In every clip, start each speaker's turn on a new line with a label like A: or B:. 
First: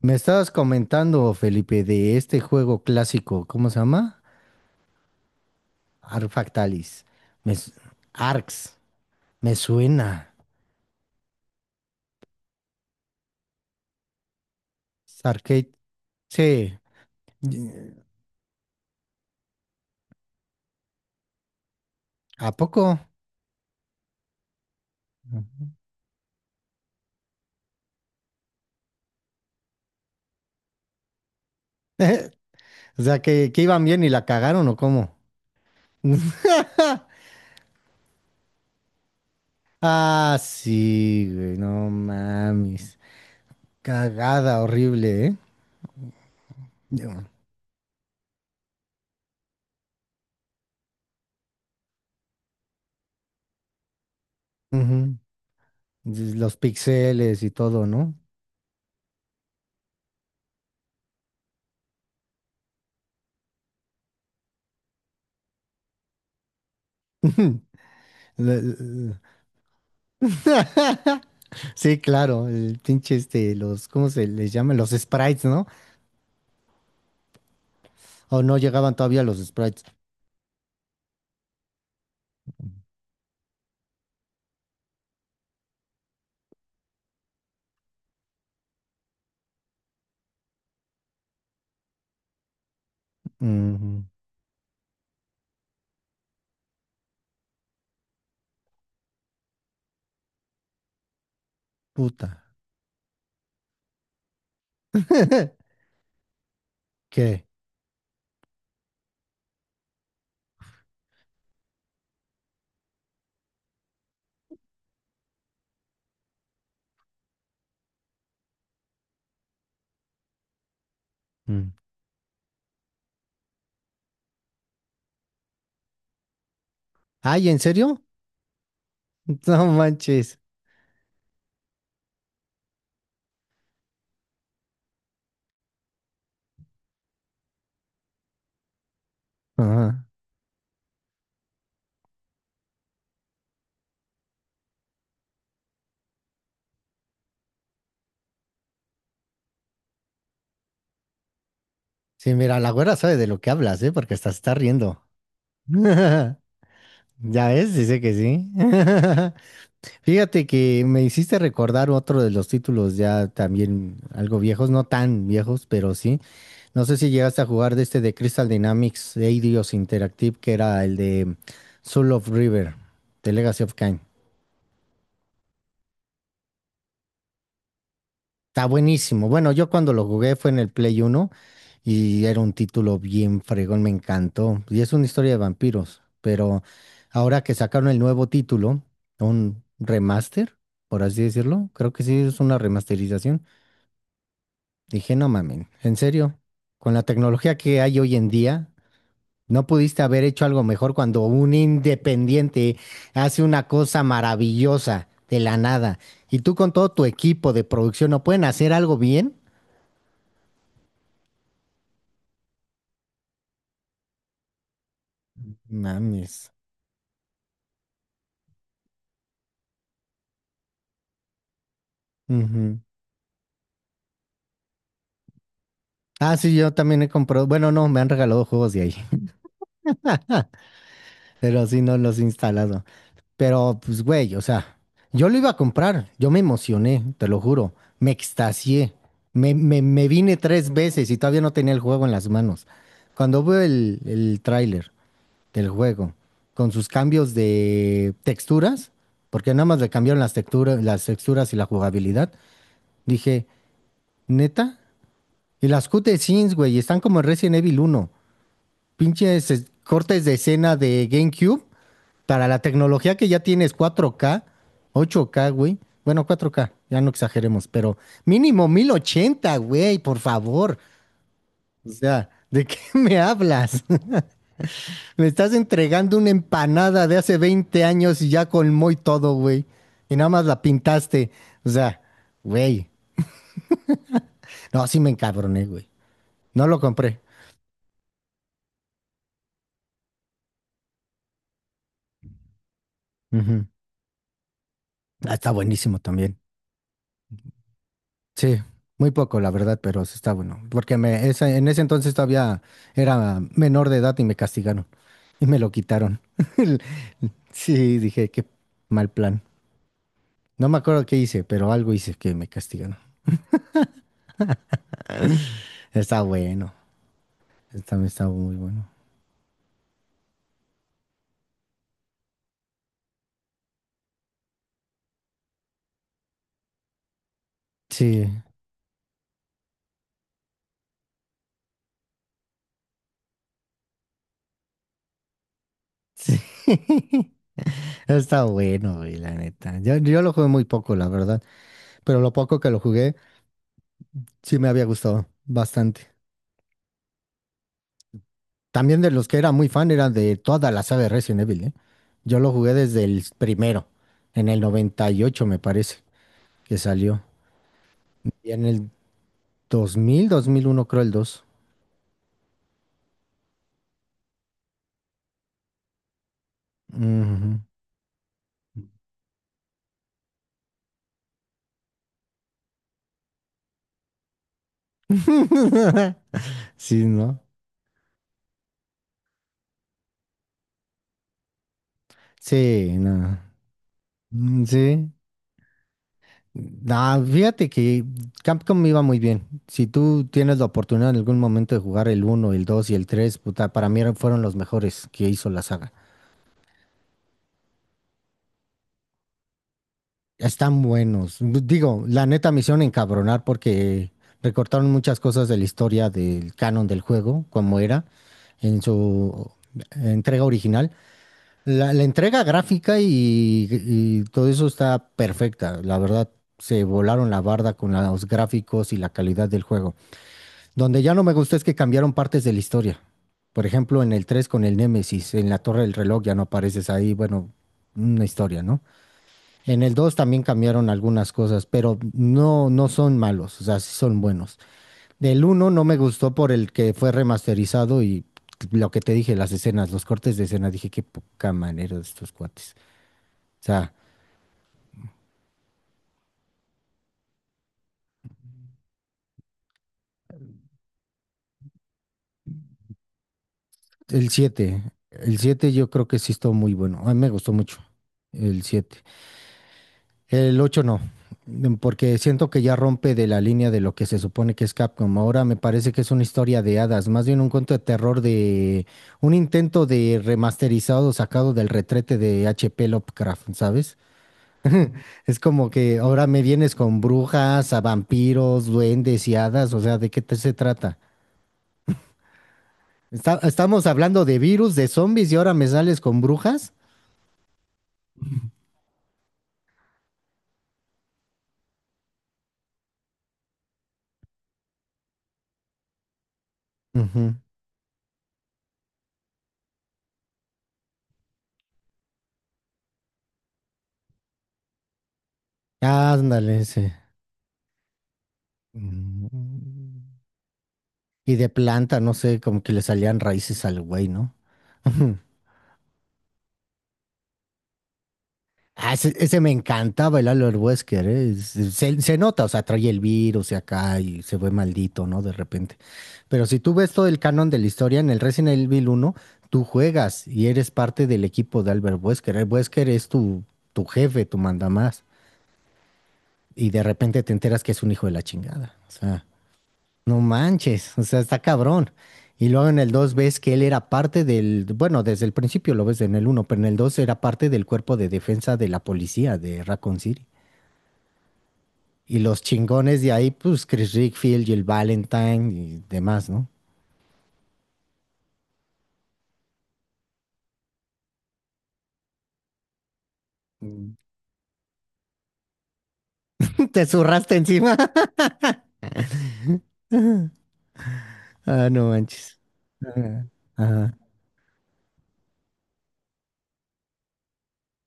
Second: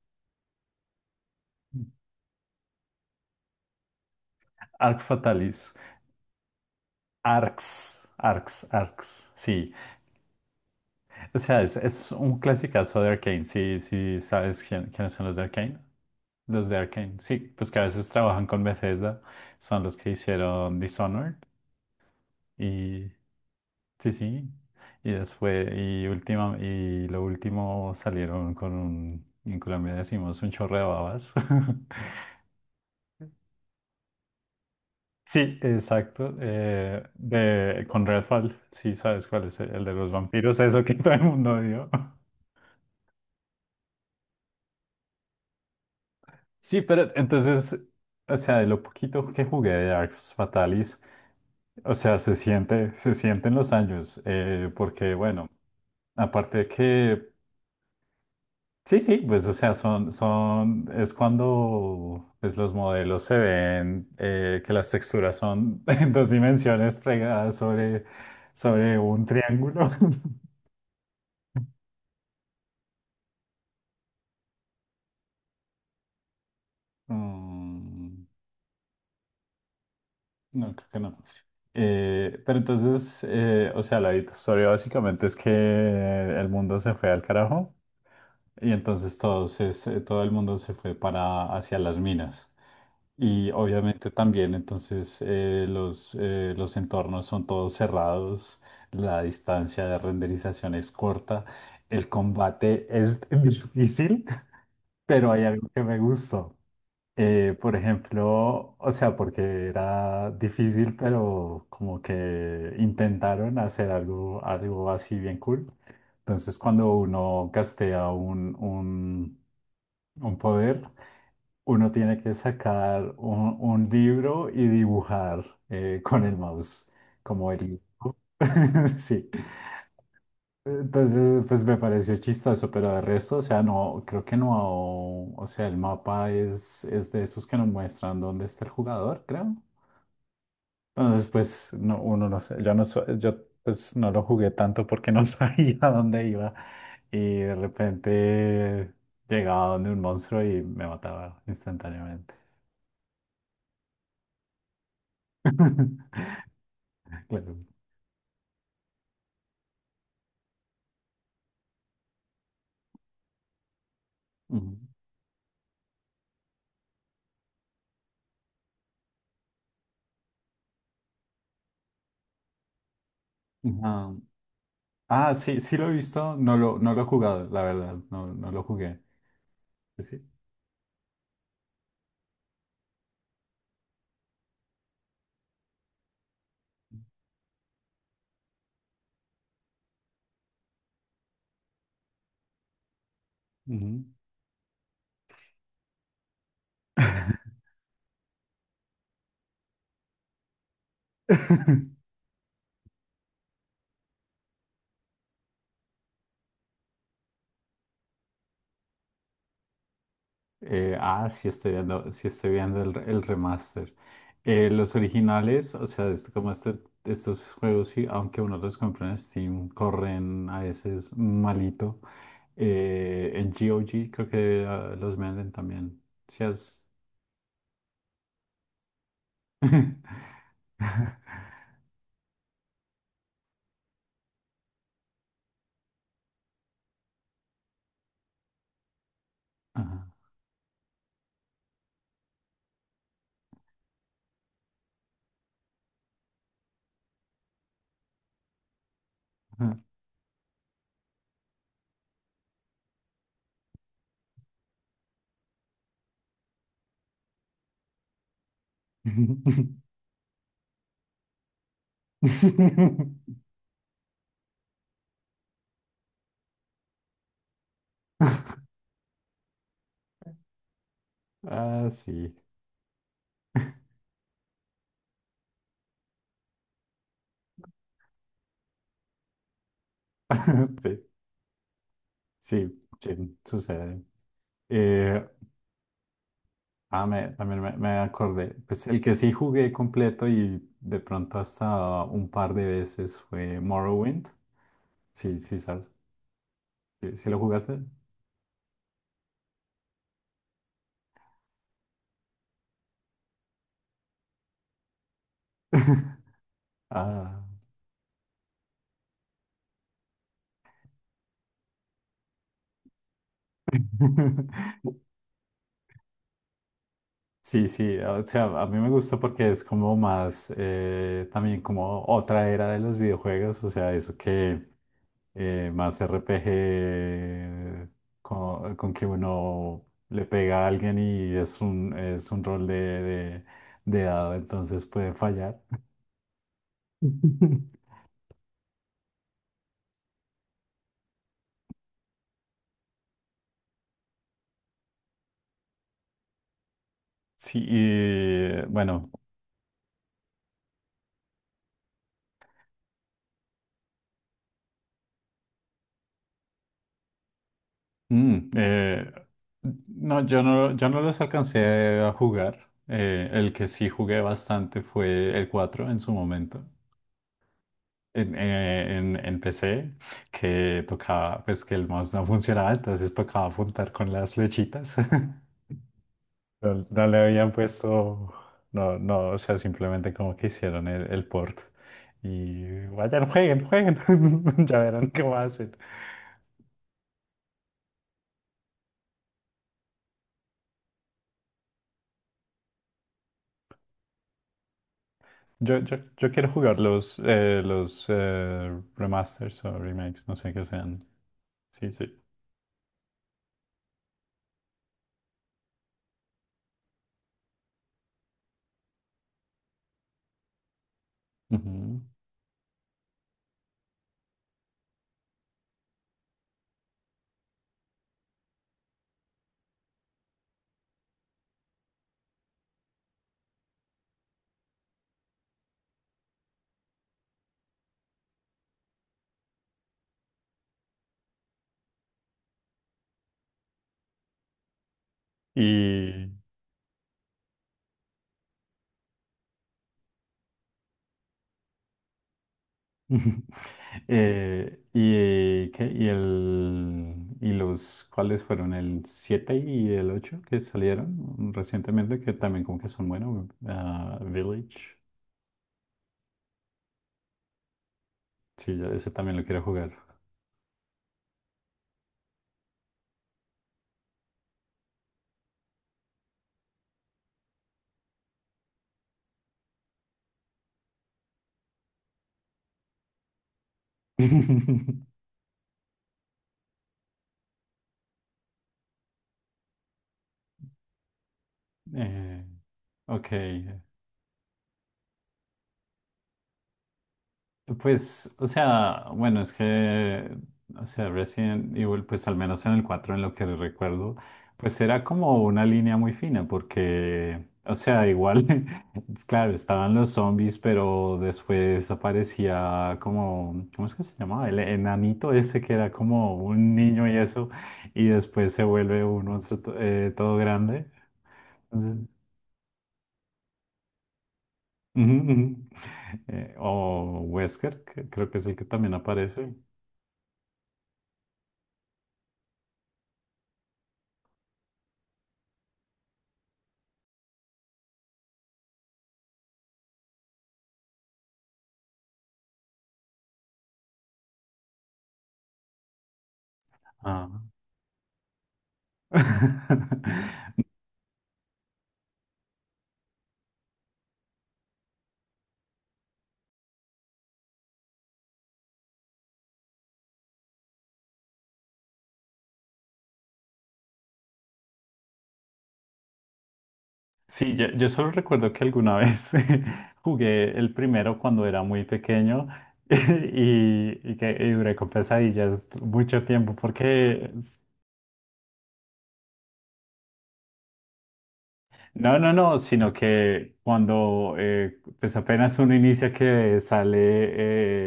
A: Me estabas comentando, Felipe, de este juego clásico, ¿cómo se llama?
B: Arc Fatalis.
A: Arfactalis. Me, s-
B: Arcs. Arcs,
A: Arx.
B: Arcs,
A: Me
B: sí.
A: suena.
B: O sea, es un clasicazo de Arcane. Sí, sí, ¿sabes quiénes
A: Es
B: son los de
A: Arcade.
B: Arcane? Los
A: Sí.
B: de Arcane, sí,
A: Y-
B: pues que a veces trabajan con Bethesda. Son los que hicieron Dishonored.
A: ¿A poco?
B: Y sí, sí. Y después, y última, y lo último salieron con un, en Colombia decimos un chorro de babas.
A: O sea, que iban bien y la cagaron o cómo.
B: Sí, exacto. Con Redfall, sí, sabes cuál es el, de los
A: Ah,
B: vampiros, eso que todo el
A: sí, güey,
B: mundo
A: no
B: dio.
A: mames. Cagada horrible, ¿eh?
B: Sí, pero
A: Yo-
B: entonces, o sea, de lo poquito que jugué de Arx Fatalis, o sea, se siente, se sienten los años, porque
A: Ujú.
B: bueno,
A: Los
B: aparte de que,
A: pixeles y todo, ¿no?
B: sí, sí, pues, o sea, son, son, es cuando, pues, los modelos se ven, que las texturas son en dos dimensiones pegadas sobre,
A: La-
B: sobre
A: la-
B: un triángulo.
A: Sí, claro, el pinche este, los, ¿cómo se les llama? Los sprites, ¿no?
B: Mm.
A: O no llegaban todavía los sprites.
B: No, creo que no. Pero entonces, o sea, la historia básicamente es que el mundo se fue al carajo y entonces todo, todo el mundo se fue para hacia las minas. Y
A: Mm,
B: obviamente también entonces los entornos son todos cerrados, la distancia de renderización es corta, el
A: puta.
B: combate es difícil, pero hay algo que me gustó.
A: ¿Qué?
B: Por ejemplo, o sea, porque era difícil, pero como que intentaron hacer algo, algo así bien cool. Entonces, cuando uno castea un poder,
A: Mm.
B: uno tiene que sacar un libro y dibujar con el mouse,
A: Ay,
B: como
A: ¿en
B: el...
A: serio?
B: Sí.
A: No manches.
B: Entonces, pues me pareció chistoso, pero de resto, o sea, no, creo que no, o sea, el mapa es de esos que nos muestran dónde está el jugador, creo.
A: Ajá.
B: Entonces, pues, no, uno no sé, yo no, yo pues no lo jugué tanto porque no sabía dónde iba y de repente llegaba donde un monstruo y me mataba
A: Sí,
B: instantáneamente.
A: mira, la güera sabe de lo que hablas, ¿eh? Porque hasta se está riendo. Ya
B: Claro.
A: ves, dice que sí. Fíjate que me hiciste recordar otro de los títulos ya también algo viejos, no tan viejos, pero sí. No sé si llegaste a jugar de este de Crystal Dynamics Eidos Interactive, que era el de Soul of River, de Legacy of
B: Ujú.
A: Kain.
B: Ajá. Ah, sí, sí lo he visto, no lo, no lo he jugado, la verdad, no, no lo
A: Está
B: jugué.
A: buenísimo. Bueno, yo cuando
B: Sí.
A: lo
B: Sí.
A: jugué fue en el Play uno y era un título bien fregón, me encantó. Y es una historia de vampiros, pero ahora que sacaron el nuevo título, un remaster, por así decirlo, creo que sí es una remasterización.
B: Ujú.
A: Dije, no mamen, en serio, con la tecnología que hay hoy en día, no pudiste haber hecho algo mejor cuando un independiente hace una cosa maravillosa de la nada y tú con todo tu equipo de producción no pueden hacer algo bien.
B: Sí estoy viendo el remaster. Los originales, o sea,
A: Mames.
B: estos juegos, sí, aunque uno los compra en Steam, corren a veces malito.
A: Ujú.
B: En GOG creo que los venden también.
A: Ah,
B: Si
A: sí, yo
B: has...
A: también he comprado. Bueno, no, me han regalado juegos de ahí, pero sí no los he instalado. Pero, pues, güey, o sea, yo lo iba a comprar. Yo me emocioné, te lo juro. Me extasié. Me
B: Ajá.
A: vine tres veces y todavía no tenía el juego en las manos. Cuando veo el tráiler del juego con sus cambios de texturas, porque nada más le cambiaron las texturas y la jugabilidad, dije, ¿neta? Y las cutscenes, güey, están como en Resident Evil Uno. Pinches cortes de escena de GameCube para la tecnología que ya tienes 4K, 8K, güey. Bueno, 4K, ya no exageremos, pero mínimo 1080, güey, por favor. O
B: Ah,
A: sea,
B: sí.
A: ¿de qué me hablas? Me estás entregando una empanada de hace 20 años y ya colmó y todo, güey. Y nada más la
B: Sí,
A: pintaste. O sea,
B: sí,
A: güey.
B: sí, sucede.
A: No, sí me
B: Eh,
A: encabroné, güey. No lo compré.
B: También me, me acordé. Pues el que sí jugué completo y de pronto hasta un par de veces fue
A: Ujú.
B: Morrowind.
A: Ah,
B: Sí,
A: está
B: sí, ¿sabes?
A: buenísimo también.
B: ¿Sí, sí lo jugaste?
A: Sí, muy poco, la verdad, pero sí está bueno. Porque me, en ese entonces todavía era menor de edad y me castigaron y me lo quitaron.
B: Ah.
A: Sí, dije, qué mal plan. No me acuerdo qué hice, pero algo hice que me castigaron. Está bueno,
B: Sí,
A: está,
B: sí,
A: está
B: o sea,
A: muy
B: a mí
A: bueno.
B: me gusta porque es como más, también como otra era de los videojuegos, o sea, eso que más RPG
A: Sí,
B: con que uno le pega a alguien y es un rol de dado, entonces puede fallar.
A: sí. Está bueno, güey, la neta. Yo lo jugué muy poco, la verdad, pero lo poco que lo jugué sí me había gustado bastante.
B: Sí, y
A: También de
B: bueno.
A: los que era muy fan era de toda la saga de Resident Evil, ¿eh? Yo lo jugué desde el primero, en el 98 me parece que salió.
B: Mm,
A: Y en el dos
B: eh,
A: dos
B: no,
A: mil
B: yo
A: dos mil
B: no,
A: uno
B: yo
A: creo
B: no
A: el
B: los
A: dos.
B: alcancé a jugar. El que sí jugué bastante fue el 4 en su momento.
A: Ujú.
B: En PC, que tocaba, pues que el mouse no funcionaba, entonces tocaba apuntar con las flechitas. No,
A: Sí,
B: no le
A: ¿no?
B: habían puesto, no, no, o sea, simplemente como que hicieron el port. Y
A: Sí,
B: vayan,
A: no.
B: jueguen, jueguen,
A: Mm,
B: ya verán
A: sí.
B: qué va a.
A: No, fíjate que Capcom me iba muy bien. Si tú tienes la oportunidad en algún momento de jugar el uno, el 2 y el 3, puta, para mí fueron los mejores que hizo la saga.
B: Yo quiero jugar los remasters o remakes, no sé qué
A: Están
B: sean.
A: buenos.
B: Sí,
A: Digo,
B: sí.
A: la neta me hicieron encabronar porque recortaron muchas cosas de la historia del canon del juego, como era en su entrega original. La,
B: Ujú.
A: la entrega gráfica y todo eso está perfecta. La verdad, se volaron la barda con los gráficos y la calidad del juego. Donde ya no me gustó es que cambiaron partes de la historia. Por ejemplo, en el 3 con el Némesis, en la Torre del Reloj ya no apareces ahí. Bueno, una historia, ¿no? En el 2 también cambiaron algunas cosas, pero no, no son malos, o sea, sí son buenos. Del uno no me
B: Y,
A: gustó por el que fue remasterizado y lo que te dije, las escenas, los cortes de escena, dije qué poca manera de estos cuates. O sea,
B: y, ¿qué? Y, el, y los, ¿cuáles fueron? El 7 y el 8 que salieron recientemente, que también como que son buenos. Ah,
A: el 7,
B: Village.
A: el 7 yo creo que sí estuvo muy bueno, a mí me gustó mucho el
B: Sí, yo
A: 7.
B: ese también lo quiero jugar.
A: El 8 no, porque siento que ya rompe de la línea de lo que se supone que es Capcom. Ahora me parece que es una historia de hadas, más bien un cuento de terror de un intento de remasterizado sacado del retrete de H.P. Lovecraft, ¿sabes? Es como que ahora me vienes con brujas, a vampiros, duendes y hadas, o sea, ¿de qué te se trata?
B: Eh, ok.
A: Estamos hablando de virus, de zombies y ahora me sales con brujas.
B: Pues, o sea, bueno, es que, o sea, Resident Evil, pues al menos en el 4 en lo que recuerdo, pues era como una línea muy fina,
A: Ujú.
B: porque, o sea, igual, es claro, estaban los zombies, pero después aparecía como, ¿cómo es que se llamaba? El enanito ese que era como
A: Ándale,
B: un
A: sí.
B: niño y eso, y después se vuelve un monstruo
A: Mm.
B: todo grande.
A: Y de
B: Entonces,
A: planta, no sé, como que le salían raíces al güey, ¿no?
B: ujú, ujú. O Wesker, que creo que es el que
A: Ah,
B: también
A: ese me
B: aparece.
A: encantaba el Albert Wesker, ¿eh? Se nota, o sea, trae el virus y acá y se ve maldito, ¿no? De repente. Pero si tú ves todo el canon de la historia en el Resident Evil uno tú juegas y eres parte del equipo de Albert Wesker. El Wesker es tu, tu jefe, tu mandamás. Y de repente te
B: Ah.
A: enteras que es un hijo de la chingada. O sea. No manches, o sea, está cabrón. Y luego en el 2 ves que él era parte del, bueno, desde el principio lo ves en el uno, pero en el 2 era parte del cuerpo de defensa de la policía de Raccoon City. Y los chingones de ahí, pues Chris Rickfield, Jill Valentine y demás, ¿no?
B: Sí, yo solo recuerdo que alguna vez jugué el primero cuando era muy pequeño
A: Mm.
B: y duré con pesadillas mucho tiempo
A: ¿Te
B: porque,
A: zurraste encima? Ah, no
B: no, no,
A: manches.
B: no, sino
A: Ajá.
B: que
A: Ajá.
B: cuando pues apenas uno inicia que sale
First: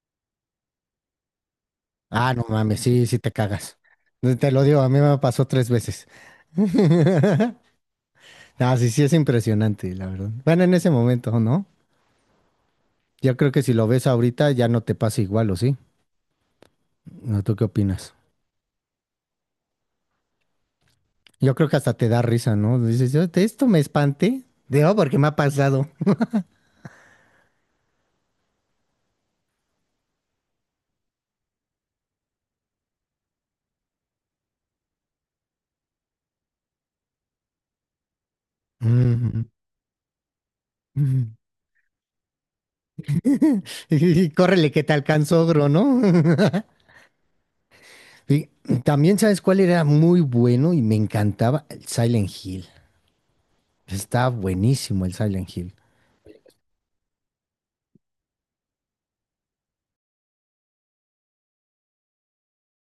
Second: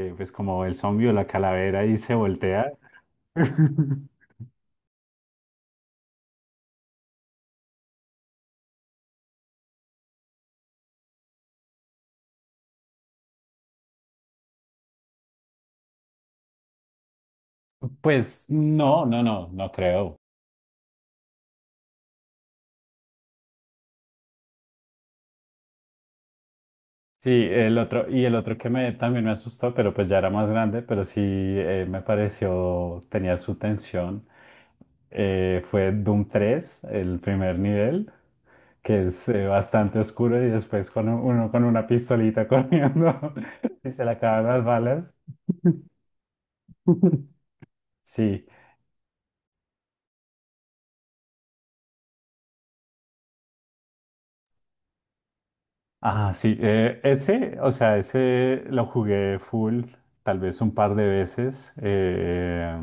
B: pues como el zombie o la calavera y se
A: Ah, no
B: voltea,
A: mames, sí, sí te cagas. No, te lo digo, a mí me pasó tres veces. Ah, sí, sí es impresionante, la verdad. Bueno, en ese momento, ¿no? Yo creo que si lo ves ahorita ya no te pasa igual, ¿o sí? ¿O ¿Tú qué opinas?
B: pues no, no, no, no creo.
A: Yo creo que hasta te da risa, ¿no? Dices, "Yo de esto me espanté. De, oh, porque me ha pasado.
B: Sí, el otro, y el otro que me, también me asustó, pero pues ya era más grande, pero sí me pareció, tenía su tensión, fue Doom 3, el primer nivel, que es
A: Ujú.
B: bastante oscuro y después con
A: Ujú".
B: uno con una pistolita corriendo y se le
A: Y
B: acaban las
A: córrele que te
B: balas.
A: alcanzó, ogro, ¿no?
B: Sí,
A: Y también, ¿sabes cuál era muy bueno y me encantaba? El Silent Hill. Estaba buenísimo el Silent Hill.
B: ah, sí, ese, o sea, ese lo jugué full, tal vez un par de veces.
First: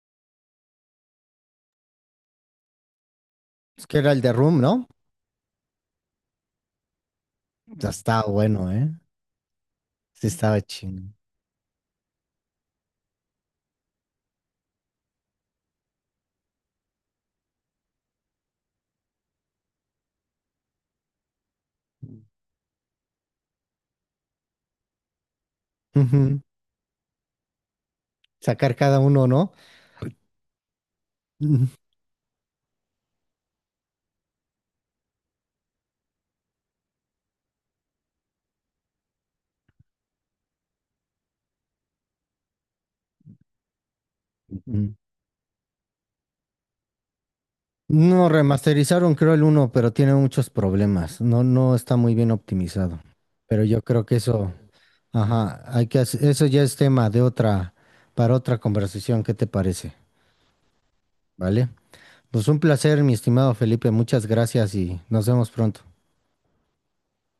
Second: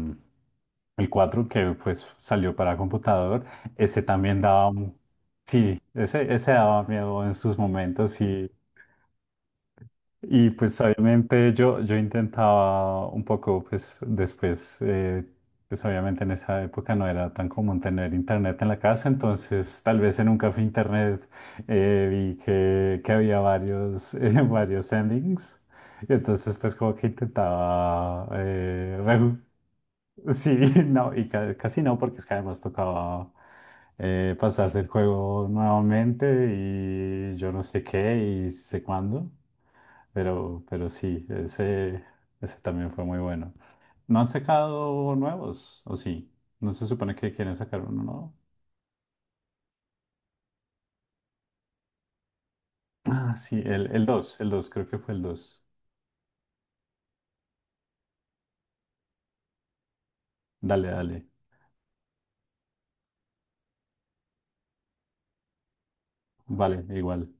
B: El 4 que pues salió para computador,
A: Es que
B: ese
A: era el de
B: también
A: Room,
B: daba,
A: ¿no?
B: sí, ese daba miedo en sus
A: Ya
B: momentos
A: estaba bueno, ¿eh? Sí,
B: y
A: estaba
B: pues
A: chingón.
B: obviamente yo intentaba un poco, pues después, pues obviamente en esa época no era tan común tener internet en la casa, entonces tal vez en un café internet vi que había varios, varios endings, y
A: Ujú.
B: entonces pues como que intentaba,
A: Sacar cada uno, ¿no?
B: sí, no, y casi no, porque es que además tocaba pasarse el juego nuevamente y yo no sé qué y sé cuándo. Pero sí, ese también fue muy bueno. ¿No han
A: Ujú.
B: sacado nuevos? ¿O sí? ¿No se supone que quieren sacar uno
A: No,
B: nuevo?
A: remasterizaron creo el 1, pero tiene muchos problemas. No, no está muy bien optimizado.
B: Ah, sí,
A: Pero yo creo
B: el
A: que
B: 2
A: eso,
B: creo que fue el
A: ajá,
B: dos.
A: hay que eso ya es tema de otra, para otra conversación, ¿qué te parece?
B: Dale, dale.
A: ¿Vale? Pues un placer, mi estimado Felipe, muchas gracias y nos vemos pronto.
B: Vale, igual.